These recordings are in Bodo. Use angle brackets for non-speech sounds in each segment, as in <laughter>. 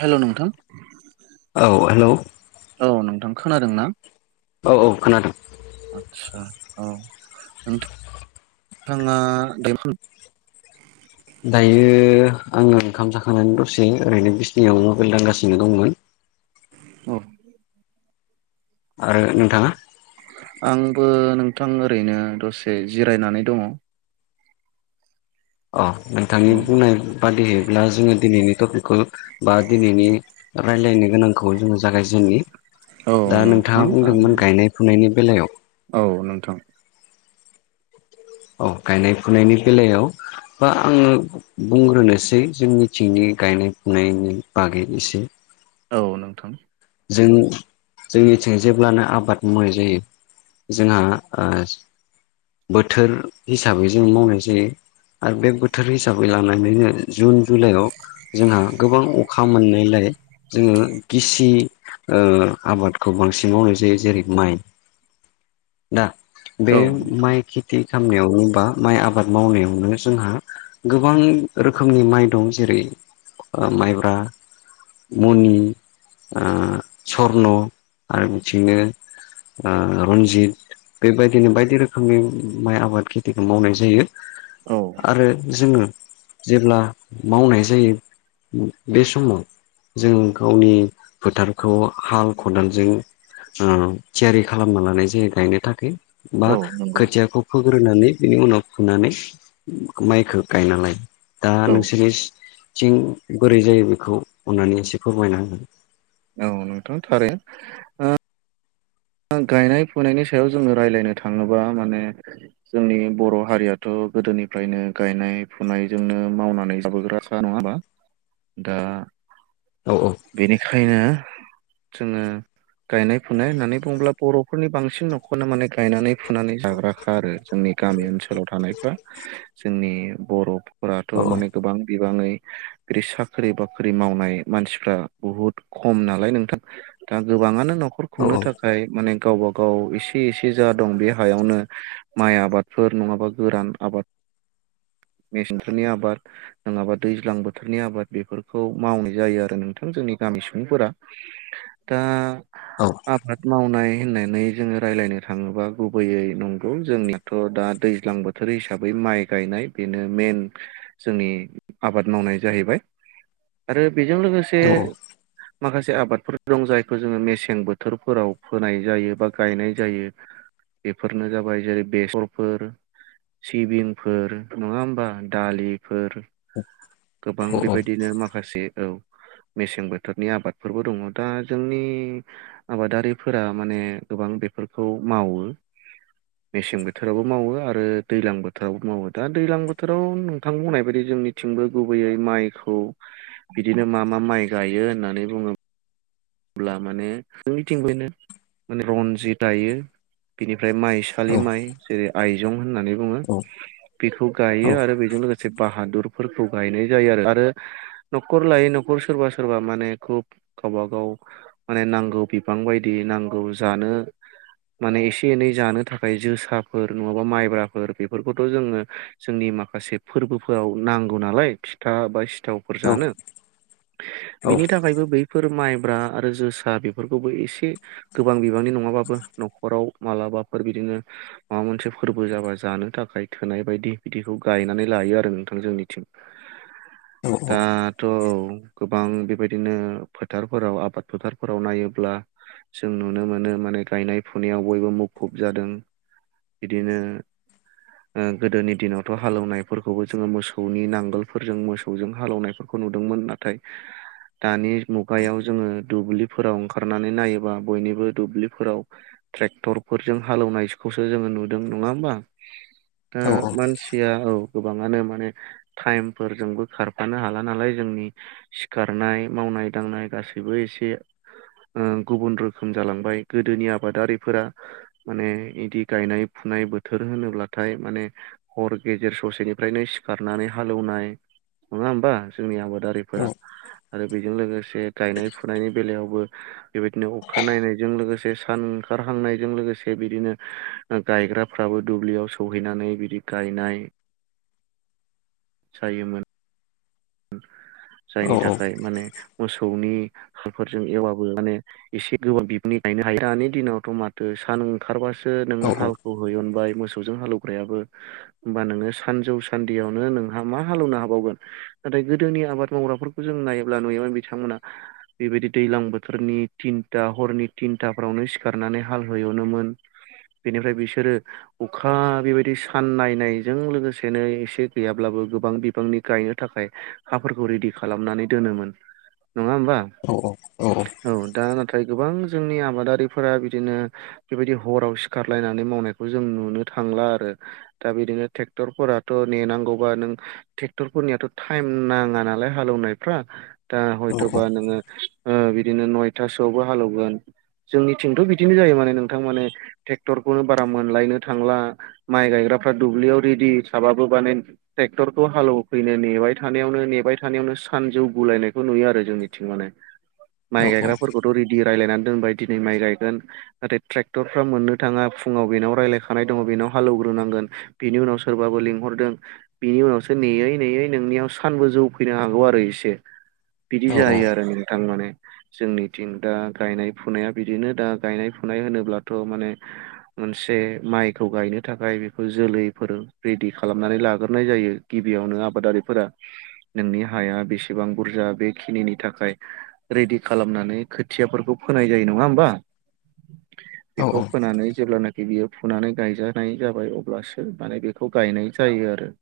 हेलौ नोंथां औ हेलौ औ नोंथां खोनादों ना? औ औ खोनादों। आदसा औ नोंथां नोंथाङा बेफोर, दायो आङो ओंखाम जाखांनानै दसे ओरैनो बिसनियाव मबाइल दांगासिनो दंमोन। औ आरो नोंथाङा? आंबो नोंथां ओरैनो दसे जिरायनानै दङो। अ नोंथांनि बुंनाय बादिहै, ब्ला जोङो दिनैनि टपिकखौ बा दिनैनि रायलायनो गोनांखौ जोङो जागायजेननि, औ दा नोंथां नोंथाङा बुंदोंमोन गायनाय फुनायनि, बेलायाव औ नोंथां औ गायनाय फुनायनि बेलायाव, बा आङो बुंग्रोनोसै जोंनिथिंनि गायनाय फुनायनि बागै एसे, औ नोंथां जों जोंनिथिं जेब्लानो आबाद मावनाय जायो। जोंहा बोथोर हिसाबै जों मावनाय जायो। आरो बे बोथोर हिसाबै लानानैनो जुन जुलाइआव जोंहा गोबां अखा मोननायलाय। जोङो गिसि आबादखौ बांसिन मावनाय जायो जेरै माइ दा बे औ माइ खेथि खालामामनायावनो बा माइ आबाद मावनायावनो जोंहा गोबां रोखोमनि माइ दं जेरै माइब्रा, मनि ओ सन' आरो बिथिनो, ओ रन्जित बेबायदिनो बायदि रोखोमनि माइ आबाद खेथिखौ मावनाय जायो। औ आरो जोङो जेब्ला मावनाय जायो। बे समाव जों गावनि फोथारखौ हाल खदालजों ओ थियारि खालामना लानाय जायो गायनो थाखाय बा औ नंगौ खोथियाखौ फो ग्रोनानै बिनि उनाव फुनानै माइखौ गायना लायो। दा औ नोंसोरनिथिं बोरै जायो बेखौ अननानै एसे फोरमायना होदो, औ नोंथां थारै गायनाय फुनायनि सायाव जोङो रायज्लायनो थाङोबा माने जोंनि बर' हारियाथ' गोदोनिफ्रायनो गायनाय फुनायजोंनो मावनानै जाबोग्राखा नङा होमबा? दा होगोन औ <inaudible> बेनिखायनो जोङो गायनाय फुनाय होननानै बुंब्ला बर'फोरनि बांसिन न'खोनो माने गायनानै फुनानै जाग्राखा आरो जोंनि गामि ओनसोलाव थानाय फ्रा जोंनि बर'फोराथ' औ माने गोबां बिबाङै ग्रि साख्रि बाख्रि मावनाय मानसिफ्रा बुहुद खम नालाय नोंथां। दा गोबाङानो न'खर औ खुंनो थाख माने गावबा गाव एसे एसे जा दं बे हायावनो माइ आबादफोर नङाबा गोरान आबाद मेसेंफोरनि आबाद नोङाबा दैज्लां बोथोरनि आबाद बेफोरखौ मावनाय जायो आरो नोंथां जोंनि गामि <unintelligible> सुबुंफोरा दा औ नाय होननानै जोङो राय्लायनो थाङोबा गुबैयै नंगौ जोंनाथ' दा दैज्लां बोथोर हि साबै माइ गायनाय बेनो मेन जोंनि आबाद मावनाय जाहैबाय। आरो बेजों लोगोसे औ माखासे आबादफोर दं जायखौ जोङो मेसें बोथोर फोराव फोनाय जायो बा गायनाय जायो। बेफोरनो जाबाय जेरै बेसरफोर सिबिंफोर नङा होमबा दालि फोर गोबां औ बेबायदिनो माखासे औ। मेसें बोथोरनि आबादफोरबो दङ दा जोंनि आबादारिफोरा माने गोबां बेफोरखौ मावो। मेसें बोथोरावबो मावो आरो दैलां बोथोरावबो मावो दा दैलां बोथोराव नोंथां बुंनाय बायदि जोंनिथिंबो गुबैयै माइखौ बिदिनो मा मा माइ गायो होननानै बुङो ब्ला माने जोंनिथिं बेनो माने रनजिद गायो बिनि ओमफ्राय औ माइसालि माइ जेरै आइजुं होननानै बुङो औ । बेखौ गायो आरो बेजों लोगोसे बाहादुर फोरखौ गायनाय जायो आरो आरो न'खर लायै न'खर सोरबा सोरबा माने खुब गावबा गाव माने नांगौ बिबां बायदि नांगौ जानो माने एसे एनै जानो थाखाय जोसाफोर नङाबा माइब्राफोर बेफोरखौथ' जोङो जोंनि माखासे फोर्बोफोराव नांगौ नालाय फिथा बा सि थावफोर जानो बिनि थाखायबो बैफोर माइब्रा आरो जोसा बेफोरखौबो एसे गोबां बिबांनि नङाबाबो न'खराव मालाबाफोर बिदिनो माबा मोनसे फोर्बो जाबा जानो थाखाय थोनाय बायदि बिदिखौ गायनानै लायो आरो नोंथां जोंनिथिं । दाथ' गोबां बेबायदिनो फोथारफोराव आबाद फोथारफोराव नायोब्ला जों नुनो मोनो माने गायनाय फुनायाव बयबो मुखुब जादों। बिदिनो ओ गोदोनि दिनावथ' हालेवनायफोरखौबो जोङो मोसौनि नांगोलफोरजों मोसौजों हालौवनायफोरखौ खौ नुदोंमोन नाथाय दानि मुगायाव जोङो दुब्लिफोराव ओंखारनानै नायोबा बयनिबो दुब्लिफोराव ट्रेक्टरफोरजों हालौवनाय सो जोङो नुदों नङा होमबा दा मानसिया औ गोबाङानो माने टाइमफोरजोंबो खारफानो हाला नालाय जोंनि सिखारनाय माव नाय दांनाय गासैबो एसे ओ गुबुन रोखोम जालांबाय गोदोनि आबादारिफोरा माने इदि गायनाय फुनाय नाय बोथोर होनोब्लाथाय माने हर गेजेर ससेनिफ्रायनो सिखारनानै हालौवनाय नङा होमबा जोंनि आबादारिफोरा आरो बेजों लोगोसे गायनाय फु नायावबो बेबायदिनो अखा नायनायजों लोगोसे सान ओंखारहांनायजों लोगोसे बिदिनो गायग्राफ्राबो दुब्लियाव सौहैनानै बिदि गायनाय जायोमोन। जायनि थाखाय माने मोसौनि हालफोरजों एवबाबो माने एसे गोबां बिबांनि गायनो हायो। दानि दिनावथ' माथो सान ओंखारबासो सो नोङो हालखौ होय अनबाय मोसौजों हालौग्रायाबो ओमबा नोङो सानजौ सान्दियावनो नोंहा मा हालौवनो हाबावगोन। नाथाय गोदोनि आबाद मावग्राफोरखौ जों नायोब्ला नुयामोन बिथांमोना बेबायदि दैलां बोथोरनि थिन था हरनि टिनटाफ्रावनो सिखारनानै हाल होय अननोमोन। बेनिफ्राय बिसोरो अखा बेबायदि सान नायनायजों लोगोसेनो एसे गैयाब्लाब बो गोबां बिबांनि गायनो थाखाय हाफोरखौ रेडि खालामनानै दोनोमोन। नङा ओमबा? औ दा थाय गोबां जोंनि आबादारिफोरा बिदिनो बेबायदि हराव सिखारलायनानै मावनायखौ जों नुनो थांला आरो दा बिदिनो ट्रेक्टरफोराथ' नेनांगौबा नों ट्रेक्टरफोरनियाथ' टाइम नाङा नालाय हालौवनायफ्रा दा हयथ'बा नोङो बिद दिनो नयथासोआवबो हालौगोन। जोंनिथिंथ' बिदिनो जायो माने नोंथां माने ट्रेक्टरखौनो बारा मोनलायनो थांला। माइ गायग्रा फ्रा दुब्लियाव रेडि थाबाबो माने ट्रेक्टरखौ हालवफैनो नेबाय थानायावनो नेबाय थानायावनो सानजौ गुलायनायखौ नुयो आरो जोंनिथिं माने । माइ औ गायग्राफोरखौथ' रेदि रायलायनानै दोनबाय दिनै माइ गायगोन‌। नाथाय ट्रेक्टरफ्रा मोननो थाङा फुङाव बेनाव रायलायखानाय दङ। बेनाव हालौव ग्रोनांगोन बेनि उनाव सोरबा बो लेंहरदों बिनि उनावसो नेैयै नेयै नोंनि आव सानबो जौ फैनो हागौ आरो एसे बिदि औ औ जायो आरो नोंथां माने। जोंनिथिं दा गायनाय फुनाया बिदिनो दा गायनाय फुनाय होनोब्लाथ' माने मोनसे माइखौ गायनो थाखाय बेखौ जोलैफोर रेडि खालामनानै लाग्रोनाय जायो गिबियाव नो आबादारिफोरा नोंनि हाया बेसेबां बुरजा बेखिनिनि थाखाय रेडि खालामनानै खोथियाफोरखौ फो फोनाय जायो नङा होमबा? औ बेखौ फोनानै जेब्लानाखि बियो। फुनानै गायजानाय जाबाय अब्लासो माने बेखौ गायनाय जायो आरो।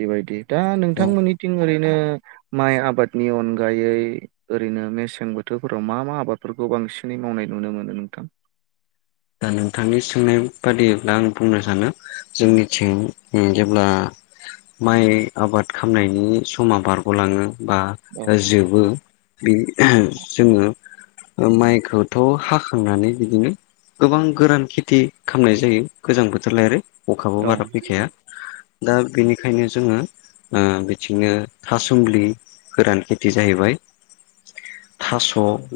बेबायदि दा औ नोंथांमोननिथिं ओरै नो माइ आबादनि अनगायै ओरैनो मेसें बोथोरफोराव मा मा आबादफोरखौ बां बांसिनै मावनाय नुनो मोनो नोंथां। दा नोंथांनि सोंनाय बादिब्ला आं बुंनो सानदों जोंनिथिं उम जेब्ला माइ आबाद खालामनायनि समा बारग'लाङो बा औ जोबो। बे जोङो ओ माइखौथ' हाखांनानै बिदिनो गोबां गोरान खेथि खालामनाय जायो। गोजां बोथोर लाय आरो। अखाबो औ बारा फैखाया दा बेनिखायनो जोङो। ओ बिथिंनो थासुमलि गोरान खेथि जाहैबाय। थास'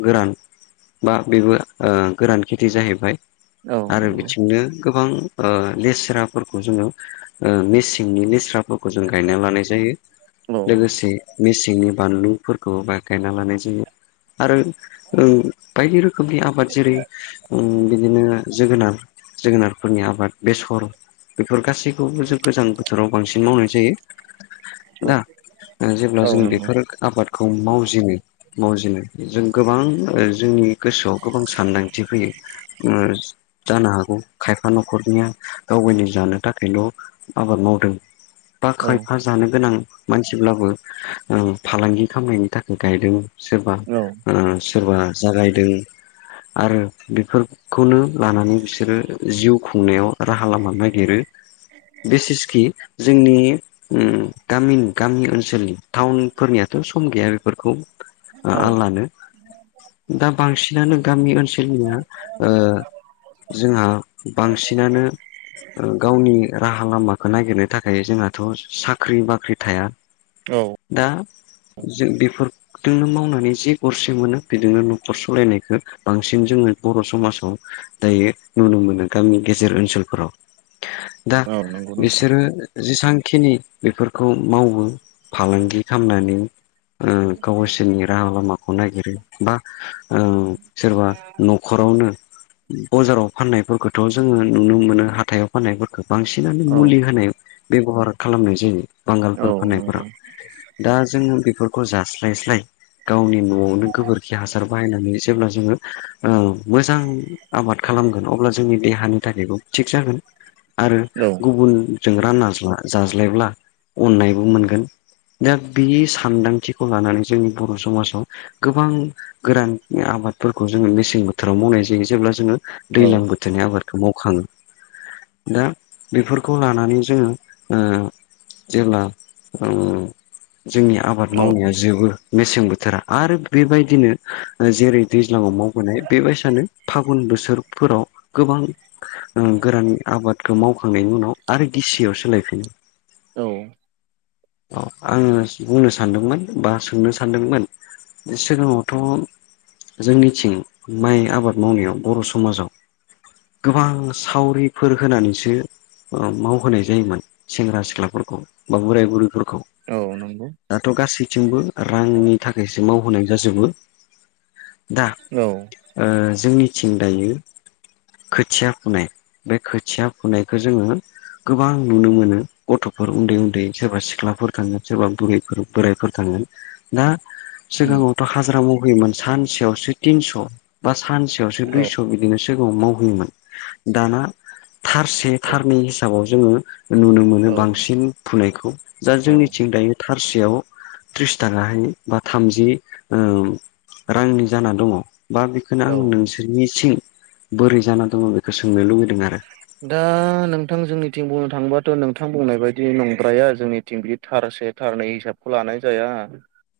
गोरान बा बेबो ओ गोरान के थि जाहैबाय औ आरो नंगौ बिथिंनो। गोबां ओ लेस्राफोरखौ जोङो ओ मेसेंनि लेस्रा फोरखौ जों गायना लानाय जायो। औ लोगोसे मेसेंनि बानलुफोरखौ बा गायना लानाय जायो। आरो ओं बायदि रोखोमनि आबाद जेरै ओं बिदिनो जोगोनार जोगोनारफोरनि आबाद बेसर बेफोर गासैखौबो जों गोजां बोथोराव बांसिन मावनाय जायो। दा ओ जेब्ला औ जों नंगौ बेफोर आबादखौ मावजिनो मावजिनो। जों गोबां ओ जोंनि गोसोआव गोबां सानदांथि फैयो। ओ जानो हागौ खायफा न'खरनिया गाव गावनि जानो थाखायल' आ बाद मावदों। बा औ खायफा जानो गोनां मानसिब्लाबो ओ फालांगि खालामनायनि थाखाय गायदों। सोरबा औ ओ सोरबा जागायदों आरो बेफोर खौनो लानानै बिसोरो जिउ खुंनायाव राहा लामा नागिरो। बिसेसकि जोंनि उम गामिनि गामि ओनसोलनि टाउनफोरनियाथ' सम गैया बेफोरखौ औ आलादानो दा बांसिनानो गामि ओनसोल। हा ओ जोंहा बांसिनानो ओ गावनि राहा लामाखौ नागिरनो थाखाय जोंहाथ' साख्रि बाख्रि साख्रि थाया औ दा जों बेफोर जोंनो मावनानै जि गरसे मोनो बेजोंनो न'खर सालायनायखौ बांसिन बांसिन जोंङो बर' समाजाव दायो नुनो मोनो गामि गेजेर ओनसोलफोराव। दा औ नंगौ नोंथां बिसोरो जेसांखिनि बेफोरखौ मावो फालांगि खालामनानै। ओ गावसोरनि राहा लामाखौ नागिरो बा ओ सोरबा न'खरावनो बजाराव फाननायफोरखौथ' जोंङो नुनो मोनो हाथायाव फाननायफोरखौ बांसिनानो औ मुलि होनाय बेब'हार खालामनाय जायो औ बांगालफोर फाननायफोरा नंगौ दा जोंङो बे बेफोरखौ जास्लायस्लाय गावनि न'आवनो गोबोरखि हासार बाहायनानै जेब्ला जोंङो ओ मोजां आबाद खालामगोन अब्ला जोंनि देहानि थाखायबो थिग जागोन। आरो औ गुबुनजों रानना जा जाज्लायब्ला अननायबो मोनगोन। दा बे सानदांथिखौ लानानै जोंनि बर' समाजाव गोबां गोरान आबादफोरखौ जोंङो मेसें बोथोराव मावनाय जायो जेब्ला जोंङो औ दैज्लां बोथोरनि आबादखौ मावखाङो। दा बेफोरखौ लानानै जोंङो ओ। जेब्ला ओ। जोंनि आबाद औ मावनाया नंगौ जोबो मेसें बोथोरा आरो बेबायदिनो जेरै दै ज्लांआव मावबोनाय। सानो फागुन बोसोरफोराव गोबां गोरान आबादखौ माव वखांनायनि उनाव आरो गिसियाव सोलायफिनो। औ अ आंङो बुंनो सान्दोंमोन बा सोंनो सान्दोंमोन सिगाङावथ' जोंनिथिं माइ आबाद मावनायाव बर' समाजाव गोबां सावरिफोर होनानैसो मावहोनाय जायोमोन सेंग्रा सिख्लाफोरखौ बा बोराय बुरैफोरखौ औ नंगौ थिंबो रांनि थाखायसो मावहोनाय जाजोबो दा औ ओ जोंनिथिं दायो खोथिया फुनाय बे खोथिया फुनायखौ जोंङो गोबां नुनो मोनो गथ'फोर उन्दै उन्दै सोरबा सिख्ला फोर थाङो सोरबा बुरफोर बोरायफोर थाङो दा उम सिगाङावथ' हाजिरा मावहैयोमोन सानसेयावसो थिनस' बा सानसेयावसो औ दुइस' बिदिमोन थेवबाबो मावहोयोमोन दाना थारसे औ थारनै हिसाबाव जोंङो नुनो मोनो औ बांसिन फुनायखौ जा औ जोंनिथिं दायो थारसेयाव त्रिस थाखाहाय बा थामजि ओ रांनि जाना दङ। बा बेखौनो आं औ नोंसोरनि थिं बोरै जाना दङ बेखौ सोंनो लुबैदों आरो दा नोंथां जोंनि थिं बुंनो थाङोबाथ' नोंथां बुंनाय बायदि नंग्राया जोंनिथिं बि थार से थारनै हिसाबखौ लानाय जाया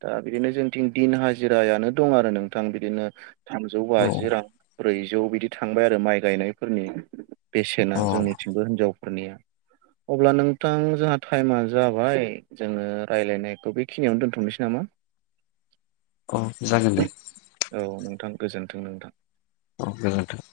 दा बिदिनो जोंथिं दिन हाजिरायानो दं आरो नोंथां बिदिनो थामजौ औ बाजि रां ब्रैजौ बिदि थांबाय आरो माइ गायनायफोरनि बेसेना औ जोंनिथिंबो हिनजावफोरनिया अब्ला नोंथां जोंहा टाइमा जाबाय जोंङो राय्लायनायखौ बेखिनियावनो दोनथ'नोसै नामा <inaudible> औ जागोन दे औ नोंथां गोजोन्थों नोंथां औ जागोन नोंथां।